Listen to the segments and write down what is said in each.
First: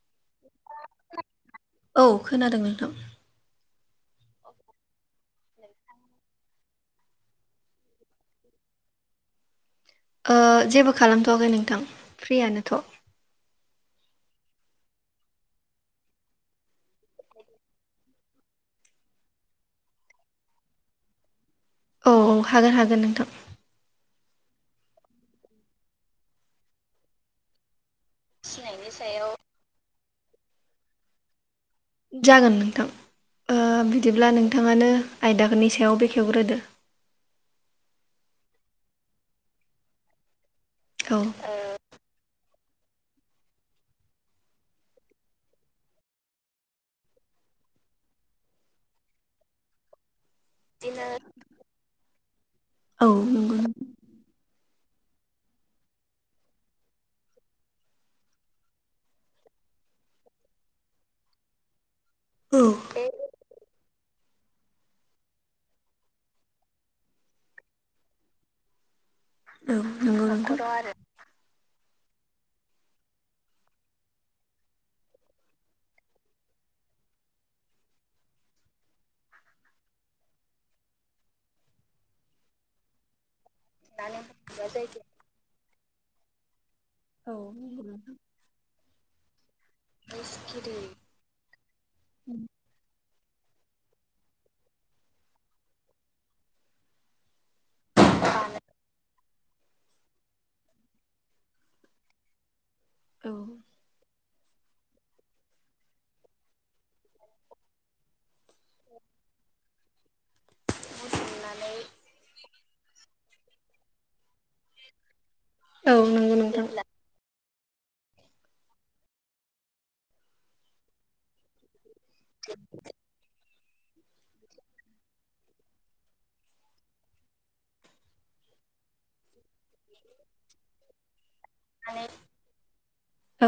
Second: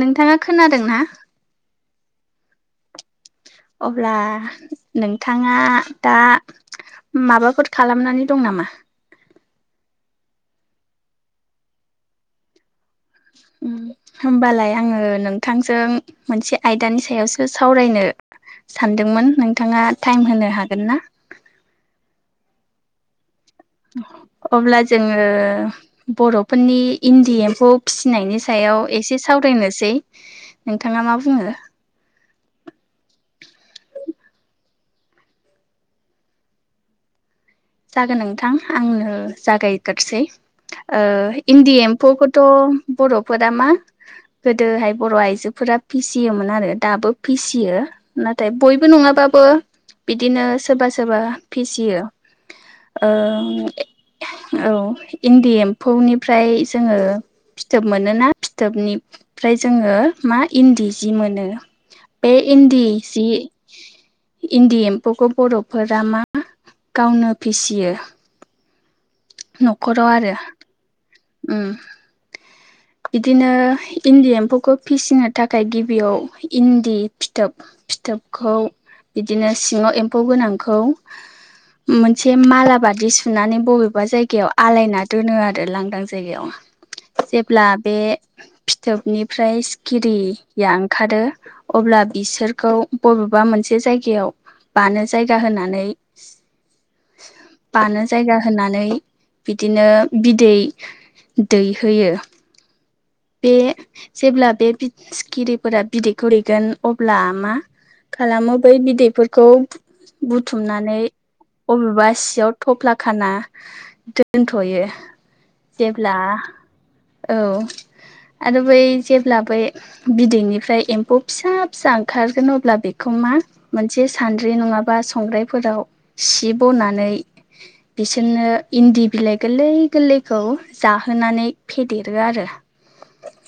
नोंथाङा खोनादों ना? औ खोनादों नोंथां अब्ला नोंथाङा दा माबाफोर खालामनानै दं नामा? ओ जेबो खालामथवाखै नोंथां फ्रियानोथ उम होमबालाय आङो नोंथांजों मोनसे आयदानि सायावसो सावरायनो सानदोंमोन नोंथाङा टाइम होनो हागोन ना? औ औ हागोन हागोन नोंथां अब्ला जोङो बर फोरनि इन्दि एम्फौ फिसिनायनि सायाव एसे सावरायनोसै नोंथाङा मा बुङो? जागोन नोंथां ओ बिदिब्ला नोंथाङानो आयदाफोरनि सायाव बेखेवग्रोदो जागोन नोंथां आंनो जागायग्रोसै ओ औ इन्दि एम फौखौथ बर फोरा मा? गोदोहाय बर आइजोफोरा फिसियोमोन आरो दाबो फिसियो। नाथाय बयबो नङाबाबो बिदिनो सोरबा सोरबा फिसियो औ ओ नंगौ नोंथां। औ इन्दि एम्फौनिफ्राय जोङो फिथोब मोनोना फिथोबनिफ्राय जोङो मा इन्दि जि मोनो। बे औ इन्दि सि इन्दि एम्फौखौ बर फोरा मा? गावनो फिसियो न खराव आरो आरो उम बिदिनो इन्दि एम्फौखौ फिसिनो थाखाय गिबियाव इन्दि फिथोब फिथोबखौ बिदिनो सिङाव एम्फौ गोनांखौ मोनसे मालाबादि सुनानै बबे बा नंगौ जायगायाव आलायना नोंथां दोनो आरो लांदां जायगायाव औ जेब्ला नंगौ बे नोंथां फिथोबनिफ्राय सि खिरिया ओंखारो अब्ला औ बिसोरखौ बबेबा मोनसे जायगायाव बानो जायगा होनानै बानो जायगा होनानै बिदिनो बिदै दै होयो बे जेब्ला बे बि सिखिरिफोरा बिदैखौ दैगोन अब्ला मा? खालामो बै बिदैफोरखौ बुथुमनानै अबेबा सियाव थफ्ला खाना दोनथ यो जेब्ला नंगौ नोंथां औ आरो बै जेब्ला बै बिदैनिफ्राय एम्फौ फिसा फिसा ओंखारगोन अब्ला बे खौमा मोनसे सान्द्रि नङाबा संग्रायफोराव सि बनानै बिसोरनो इन्दि बिलाइ गोरलै गोरलैखौ जाहोनानै फेदेरो आरो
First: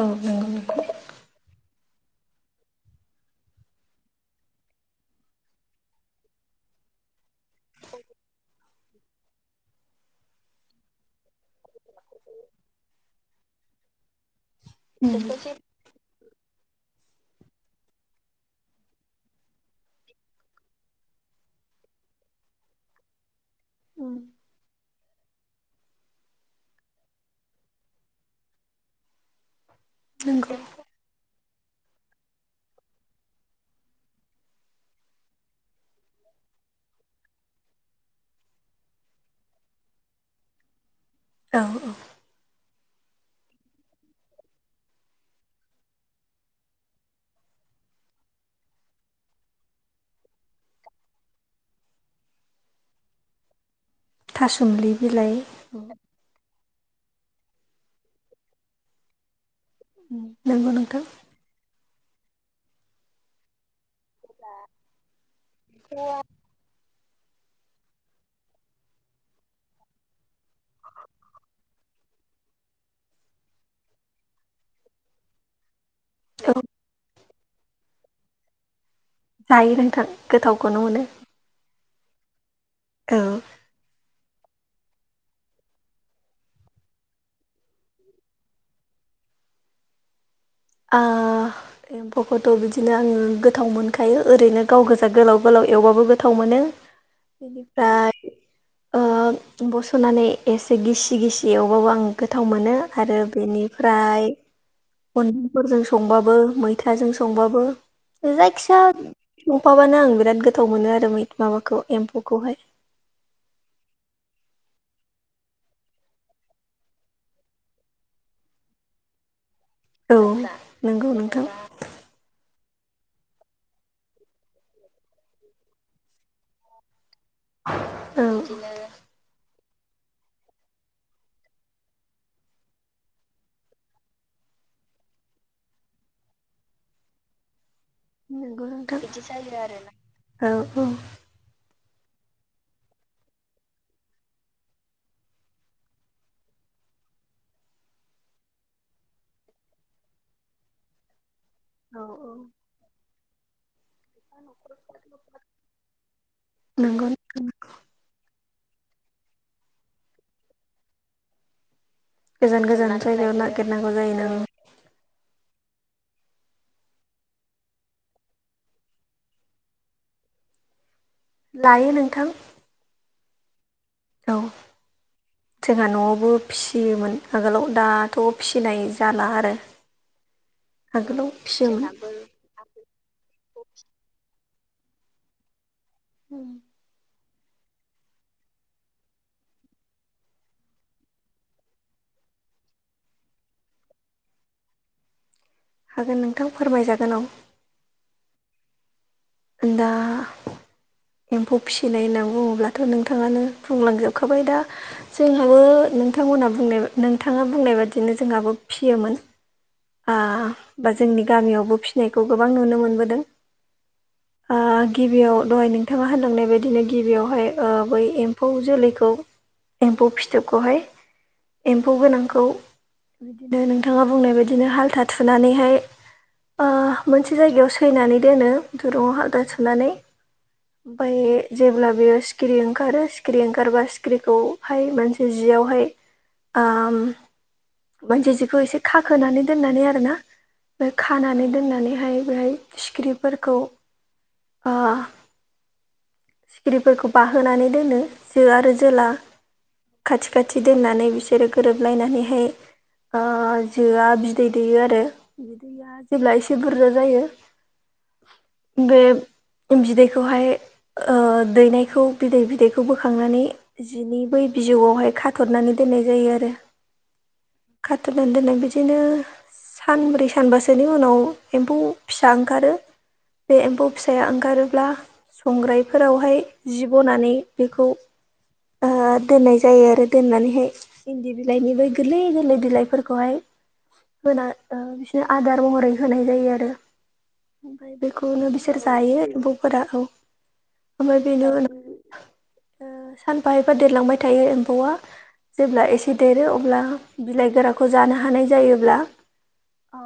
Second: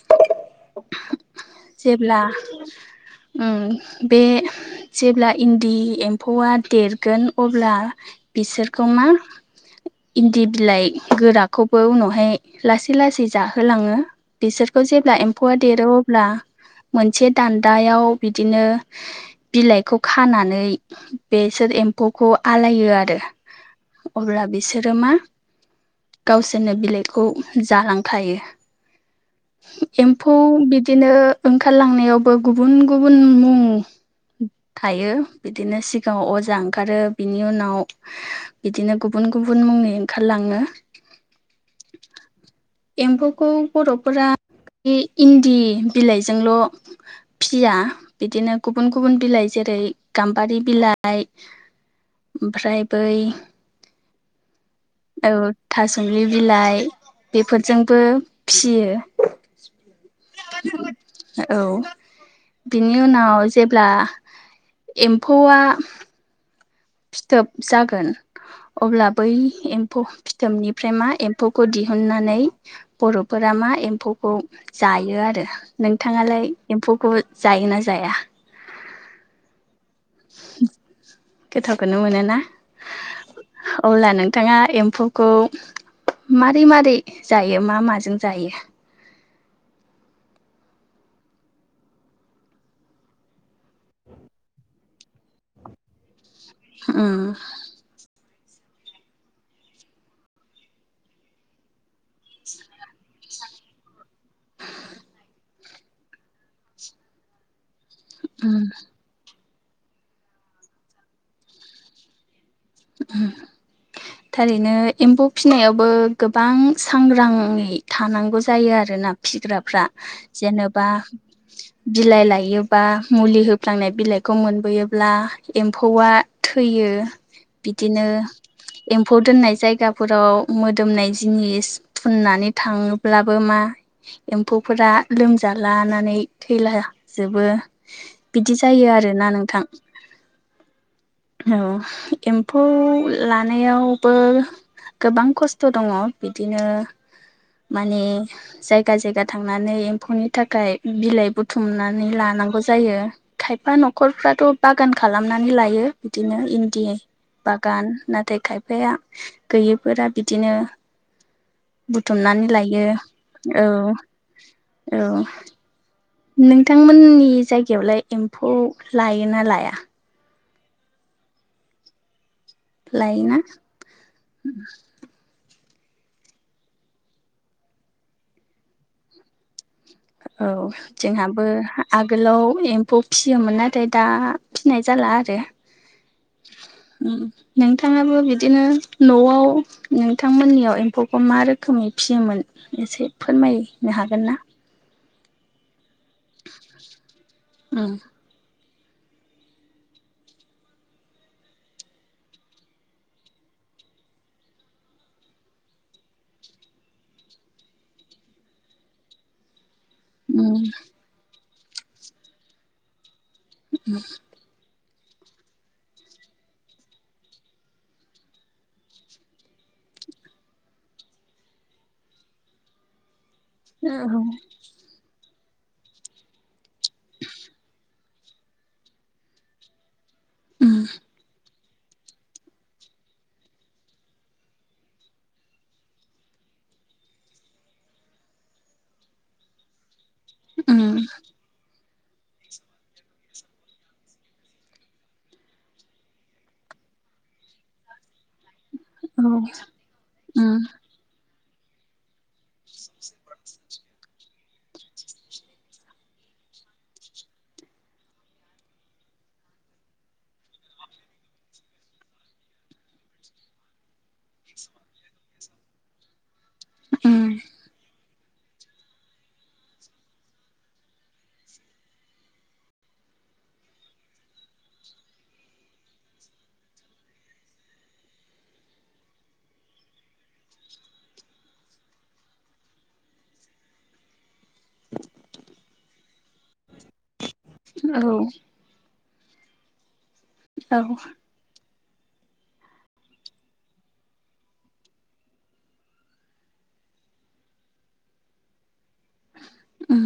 औ नंगौ नों जेब्ला बे जेब्ला इन्दि एम्फौआ देरगोन अब्ला बिसोरखौ मा इन्दि बिलाइ गोराखौबो उनावहाय लासै लासै जाहोलाङो बिसोरखौ जेब्ला एम्फौआ देरो अब्ला मोनसे दान्दायाव बिदिनो बिलाइखौ खानानै बेसोर एम्फौखौ आलायो आरो अब्ला बिसोरो मा गावसोरनो बिलाइखौ जालांखायो एम्फौ नंगौ बिदिनो ओंखारलांनायावबो गुबुन गुबुन मुं थायो बिदिनो सिगाङाव अजा ओंखारो बिनि उनाव बिदिनो गुबुन गुबुन मुंनि ओंखारलाङनो औ औ। एम्फौखौ बर'फोरा इन्दि बिलाइजोंल' फिया बिदिनो गुबुन गुबुन बिलाइ जेरै गाम्बारि बिलाइ ओमफ्राय बै थासुमलि बिलाइ औ थासम दुब्लि बिलाइ बेफोरजोंबो फियो नंगौ नोंथां औ बिनि उनाव जेब्ला एम्फौआ फिथोब जागोन अब्ला बै एम्फौ फिथोबनिफ्राय मा एम्फौखौ दि दिहुननानै बर'फोरा मा एम्फौखौ जायो आरो नोंथाङालाय औ एम्फौखौ जायोना जाया जायो रोंथां गोथावखौनो मोनो गोथावखौनो मोनोोना औ अब्ला नों नथाङा एम्फौखौ मारोरै मारै जायो मा माजों जायो आ एम्फौखौथ' बिदिनो आङो गोथाव मोनखायो ओरैनो गाव गोजा गोलाव गोलाव एवबाबो गोथाव मोनो उम बेनिफ्राय बस'नानै एसे गिसि गिसि एवबाबो आं गोथाव मोनो आरो बेनिफ्राय खुन्दुंफोरजों संबाबो मैथाजों संबाबो उम जायखिजाया गंफाबानो आं बिराद गोथाव मोनो आरो माबाखौ एम्फौखौहाय थारैनो एम्फौ फिसिनायावबो गोबां सांग्राङै थानांगौ जायो आरोना। फिग्राफ्रा औ जेनेबा नंगौ नोंथां बिलाइ लायोब्लाा मुलि होफ्लांनाय बिलाइखौ मोनबोयोब्ला एम्फौआ थैयो बिदिनो औ एम्फौ दोननाय जायगाफोराव मोदोमनाय जिनिस फुननानै थाङोब्लाबो मा एम्फौफोरा लोमज लानानै थैला जबो नोंगथ' बिदि ज आरो ना औ औ औ एम्फौ लानायावबो गोबां खस्थ' दङ बिदिनो माने जायगा जायगा थांनानै एम्फौनि थाखाय बिलाइ बथ बुथुमनानै लानांगौ जायो खायफा न'खरफ्राथ' बागान खालामनानै लायो बिदिनो इन्दि नंगौ बागान नाथाय खायफाया गैयिफोरा बिदिनो बुथुमनानै गोजान लायो गोजान जायगायाव औ नागिरनांगौ जायो नों औ। नोंथांमोननि जायगायावलाय एम्फौ लायो ना लाया लायो नोंथां। लायोना? औ जोंहा न'आवबो फिसियोमोन आगोलाव दाथ' फिसिनाय जाला आरो औ आगोलाव जोंहाबो फिसियोमोन आगोलाव एम्फौ फिसियोमोन नाथाय दा फिनाय जाला आरो ओम नोंथाङाबो बिदिनो न'आव नोंथांमोननियाव एम्फौखौ मा रोखोमै फियोमोन एसे फोरमायनो हागोन ना हागोन नोंथां फोरमायजागोन औ ओम। दा एम्फौ फिसिनाय होनना बुङोब्लाथ' नोंथाङानो बुंलांजोबखाबाय दा जोंहाबो नोंथांमोनहा बुंनाय नोंथाङा बुंनाय बादिनो जोंहाबो फियोमोन। आ उम बा जोंनि गामियावबो फिसिनायखौ गोबां नुनो मोनबोदों। उम आ गिबियाव दहाय नोंथाङा होनलांनाय बायदिनो गिबियावहाय ओ बै एम्फौ जोलैखौ एम्फौ फिथोबखौहाय एम्फौ गोनांखौ बिदिनो नोंथाङा बुंनाय बायदिनो हाल्था थुनानैहाय ओ मोनसे जायगायाव सैनानै दोनो दुरुुङाव हालथा सुनानै ओमफाय जेब्ला बेयो सिखिरि ओंखारो सिखिरि ओंखारबा सिखिरिखौहाय मोनसे जियावहाय आ मोनसे जिखौ एसे खाखोनानै दोननानै आरोना ओमफ्राय उम खानानै दोननानैहाय बेहाय सिखिरिफोरखौ आ सिखिरिफोरखौ बाहोनानै दोनो जो आरो जोला खाथि उम खाथि दोननानै बिसोरो गोरोबलायनानैहाय ओ जोआ बिदै दैयो आरो बिदैया जेब्ला एसे बुरजा जायो बे बिदैखौहाय ओ दैनायखौ बिदै बिदैखौ बोखांनानै जिनि बै बिजौआवहाय खाथरनानै दोननाय जायो उम आरो दोनो बिदिनो सानब्रै सानबासोनि उनाव एम्फौ फिसा ओंखारो बे एम्फौ फिसाया ओंखारोब्ला संग्राइ फोरावहाय जि बनानै बेखौ ओ दोननाय जायो आरो दोननानैहाय इन्दि बिलाइनि बै गोरलै गोरलै बिलाइफोरखौहाय होना ओ बिसोरनो आदार महरै होनाय जायो आरो ओमफ्राय औ बेखौनो बिसोर जायो एम्फौफोरा औ औ बेनो उनाव सानफा एबा देरलांबाय थायो एम्फौवा जेब्ला एसे देरो अब्ला बिलाइ गोराखौ जानो हानाय जायोब्ला उम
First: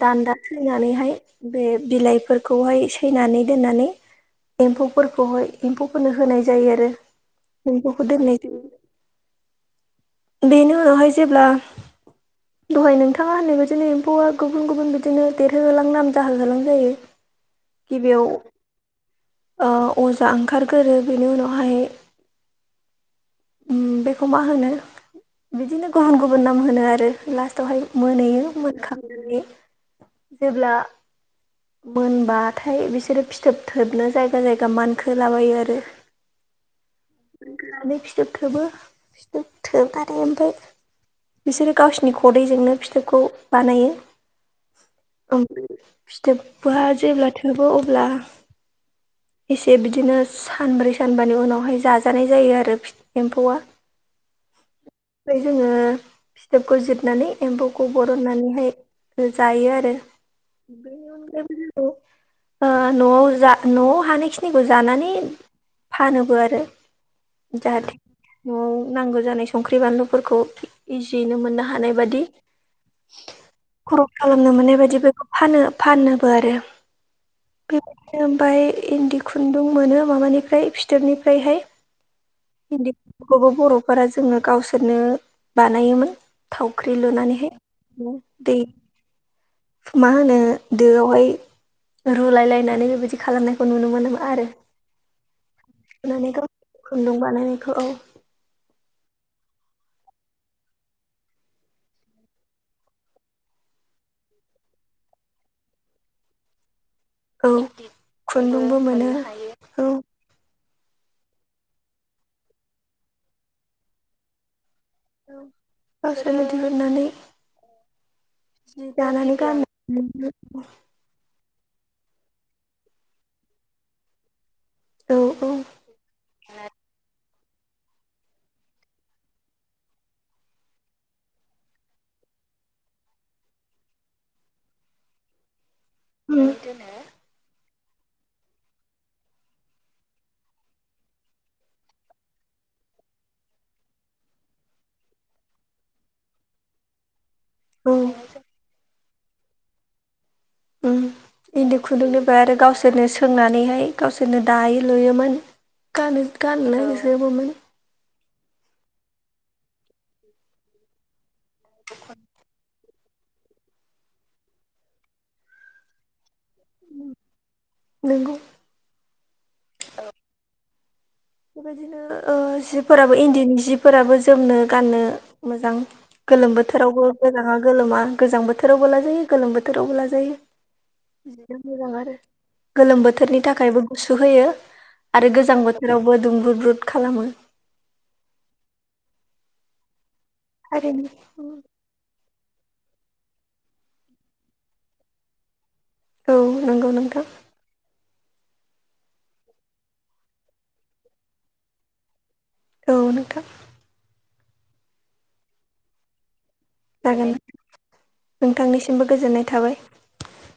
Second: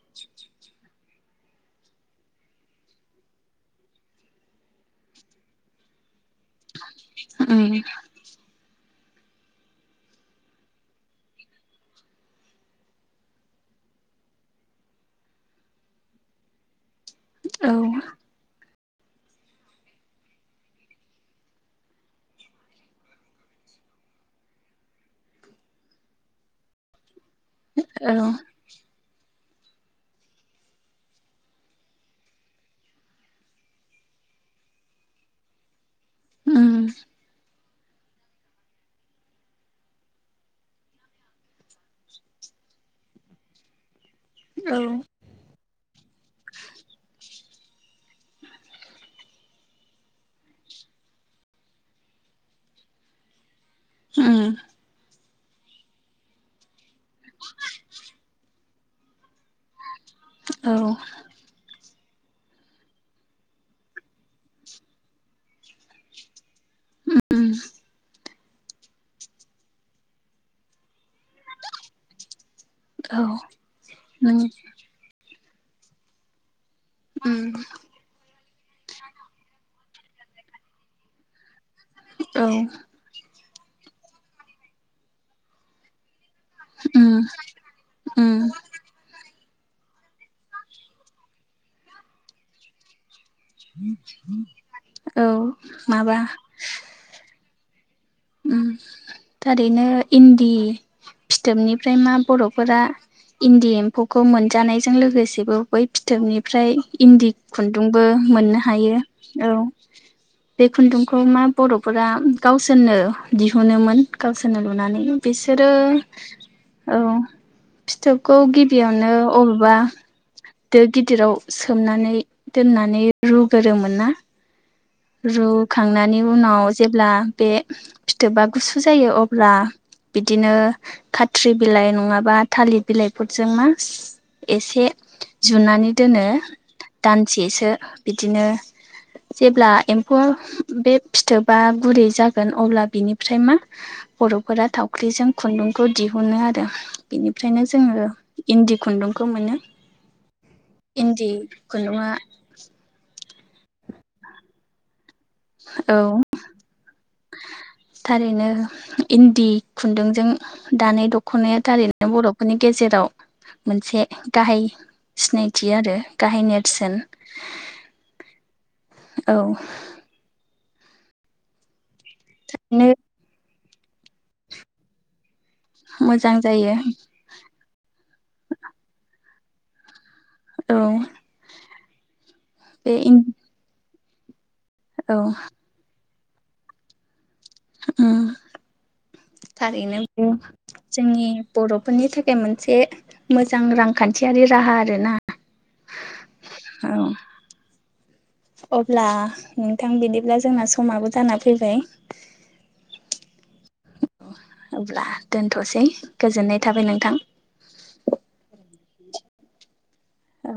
दान्दा सैनानैहाय बे बिलाइफोरखौहाय सैनानै दोननानै एम्फौफोरखौहाय एम्फौफोरनो होनाय जायो आरो उम एम्फौखौ दोननाय जायो। बेनि उनावहाय जेब्ला [unintelligible] [inaudible] दहाय नोंथाङा होननाय बायदिनो एम्फौवा गुबुन गुबुन बिदिनो देरहो होलां नाम जाहो होलां जायो। औ गिबियाव ओ अजा ओंखारगोरो बेनि उनावहाय ओम बेखौ मा होनो बिदिनो गुबुन गुबुन नाम होनो आरो लास्ट दहाय औ मोनायाव मोनखांदों बे जेब्ला मोनबाथाय बिसोरो फिथोब थोबनो जायगा जायगा मानखोलाबायो आरो ओ मोननानै फिथोब थोबो फिथोब थोबनानै ओमफ्राय बिसोरो गावसिनि खदैजोंनो फिथोबखौ बानायो औ ओं फिथोबा जेब्ला थोबो अब्ला एसे बिदिनो सानब्रै सानबानि उनावहाय जाजानाय जायो आरो एम्फौआ ओम ओमफ्राय जोङो फिथोबखौ जिरनानै एम्फौखौ बरननानैहाय जायो आरो औ बेनि अनगायैबो जोङो ओ न'आव जा न'आव हानायखिनिखौ जानानै फानोबो आरो उम जाहाथे न'आव नांगौ जानाय संख्रि बानलुफोरखौ इजियैनो मोननो हानाय बादि औ खर'स नों खालामनो मोननाय बायदि बेखौ फानो फानोबो आरो उम ओमफ्राय इन्दि खुन्दुं मोनो माबानिफ्राय फिथोबनिफ्रायहाय औ इन्दि खुन्दुंफोरखौबो बर'फोरा जोङो गावसोरनो बानायोमोन थावख्रि उम लुनानैहाय उम नदै मा होनो दोआवहाय रुलाय लायनानै बेबायदि खालामनायखौ नुनो मोनो आरो औ माबा खुन्दुं बानायनायखौ औ उम थारैनो इन्दि फिथोबनिफ्राय मा बर'फोरा इन्दि एम्फौखौ मोनजानायजों लोगोसेबो बै फिथोबनिफ्राय इन्दि औ खुन्दुंबो मोननो खुन्दुंबो हायो मोनो औ बे खुन्दुंखौ मा बर'फोरा गावसोरनो दिहुनोमोन गावसोरनो लुनानै बिसोरो गावसोरनो औ दिहुननानै फिथोबखौ गिबियावनो दानानै अबेबा गानो गिदिराव सोमनानै दोननानै रुगोरोमोन ना औ रुखांनायनि उनाव जेब्ला बे फिथोबा गुसु जायो अब्ला बिदिनो खाथ्रि बिलाइ नङाबा थालिर बिलाइफोरजों मा एसे जुनानै दोनो दानसेसो बिदिनो जेब्ला एम्फौआ बे फिथोबा गुरै जागोन अब्ला बिनिफ्राय मा बर'फोरा थावख्रिजों खुन्दुंखौ दिहुनो आरो बिनिफ्रायनो जोङो औ इन्दि खुन्दुंखौ मोनो उम इन्दि इन्दि खुन्दुङा खुन्दुंनिफ्राय आरो गावसोर सोरनो सोंनानैहाय गावसोरनो दायो लुयोमोन औ गानो गाननो बिफोरबोमोन थारैनो इन्दि खुन्दुंजों दानाय दख'नाया थारैनो बर'फोरनि गेजेराव मोनसे गाहाय सिनायथि आरो गाहाय नेर सोन नोंगौ औ बेबायदिनो ओ नो जिफोराबो इन्दिनि जिफोराबो जोमनो गाननो मोजां मोजां गोलोम जायो बोथोरावबो गोजाङा गोलोमा गोजां बोथोरावबो लाजायो गोलोम बोथोरावबो लाजायो औ बिदिनो मोजां आरो बे गोलोम इन बोथोरनि थाखायबो गुसु होयो औ आरो गोजां बोथोरावबो दुंब्रुद ब्रुद खालामो उम थारैनो बु जोंनि थारैनो बर' फोरनि थाखाय मोनसे मोजां रांखान्थियारि राहा आरो ना औ नोंगौ नोंथां अब्ला नोंथां बिदिब्ला जोंना समाबो जाना फैबाय औ नोंथां अब्ला दोनथ'सै गोजोननाय थाबाय नोंथां। जागोन नोंथांनिसिमबो गोजोननाय थाबाय। औ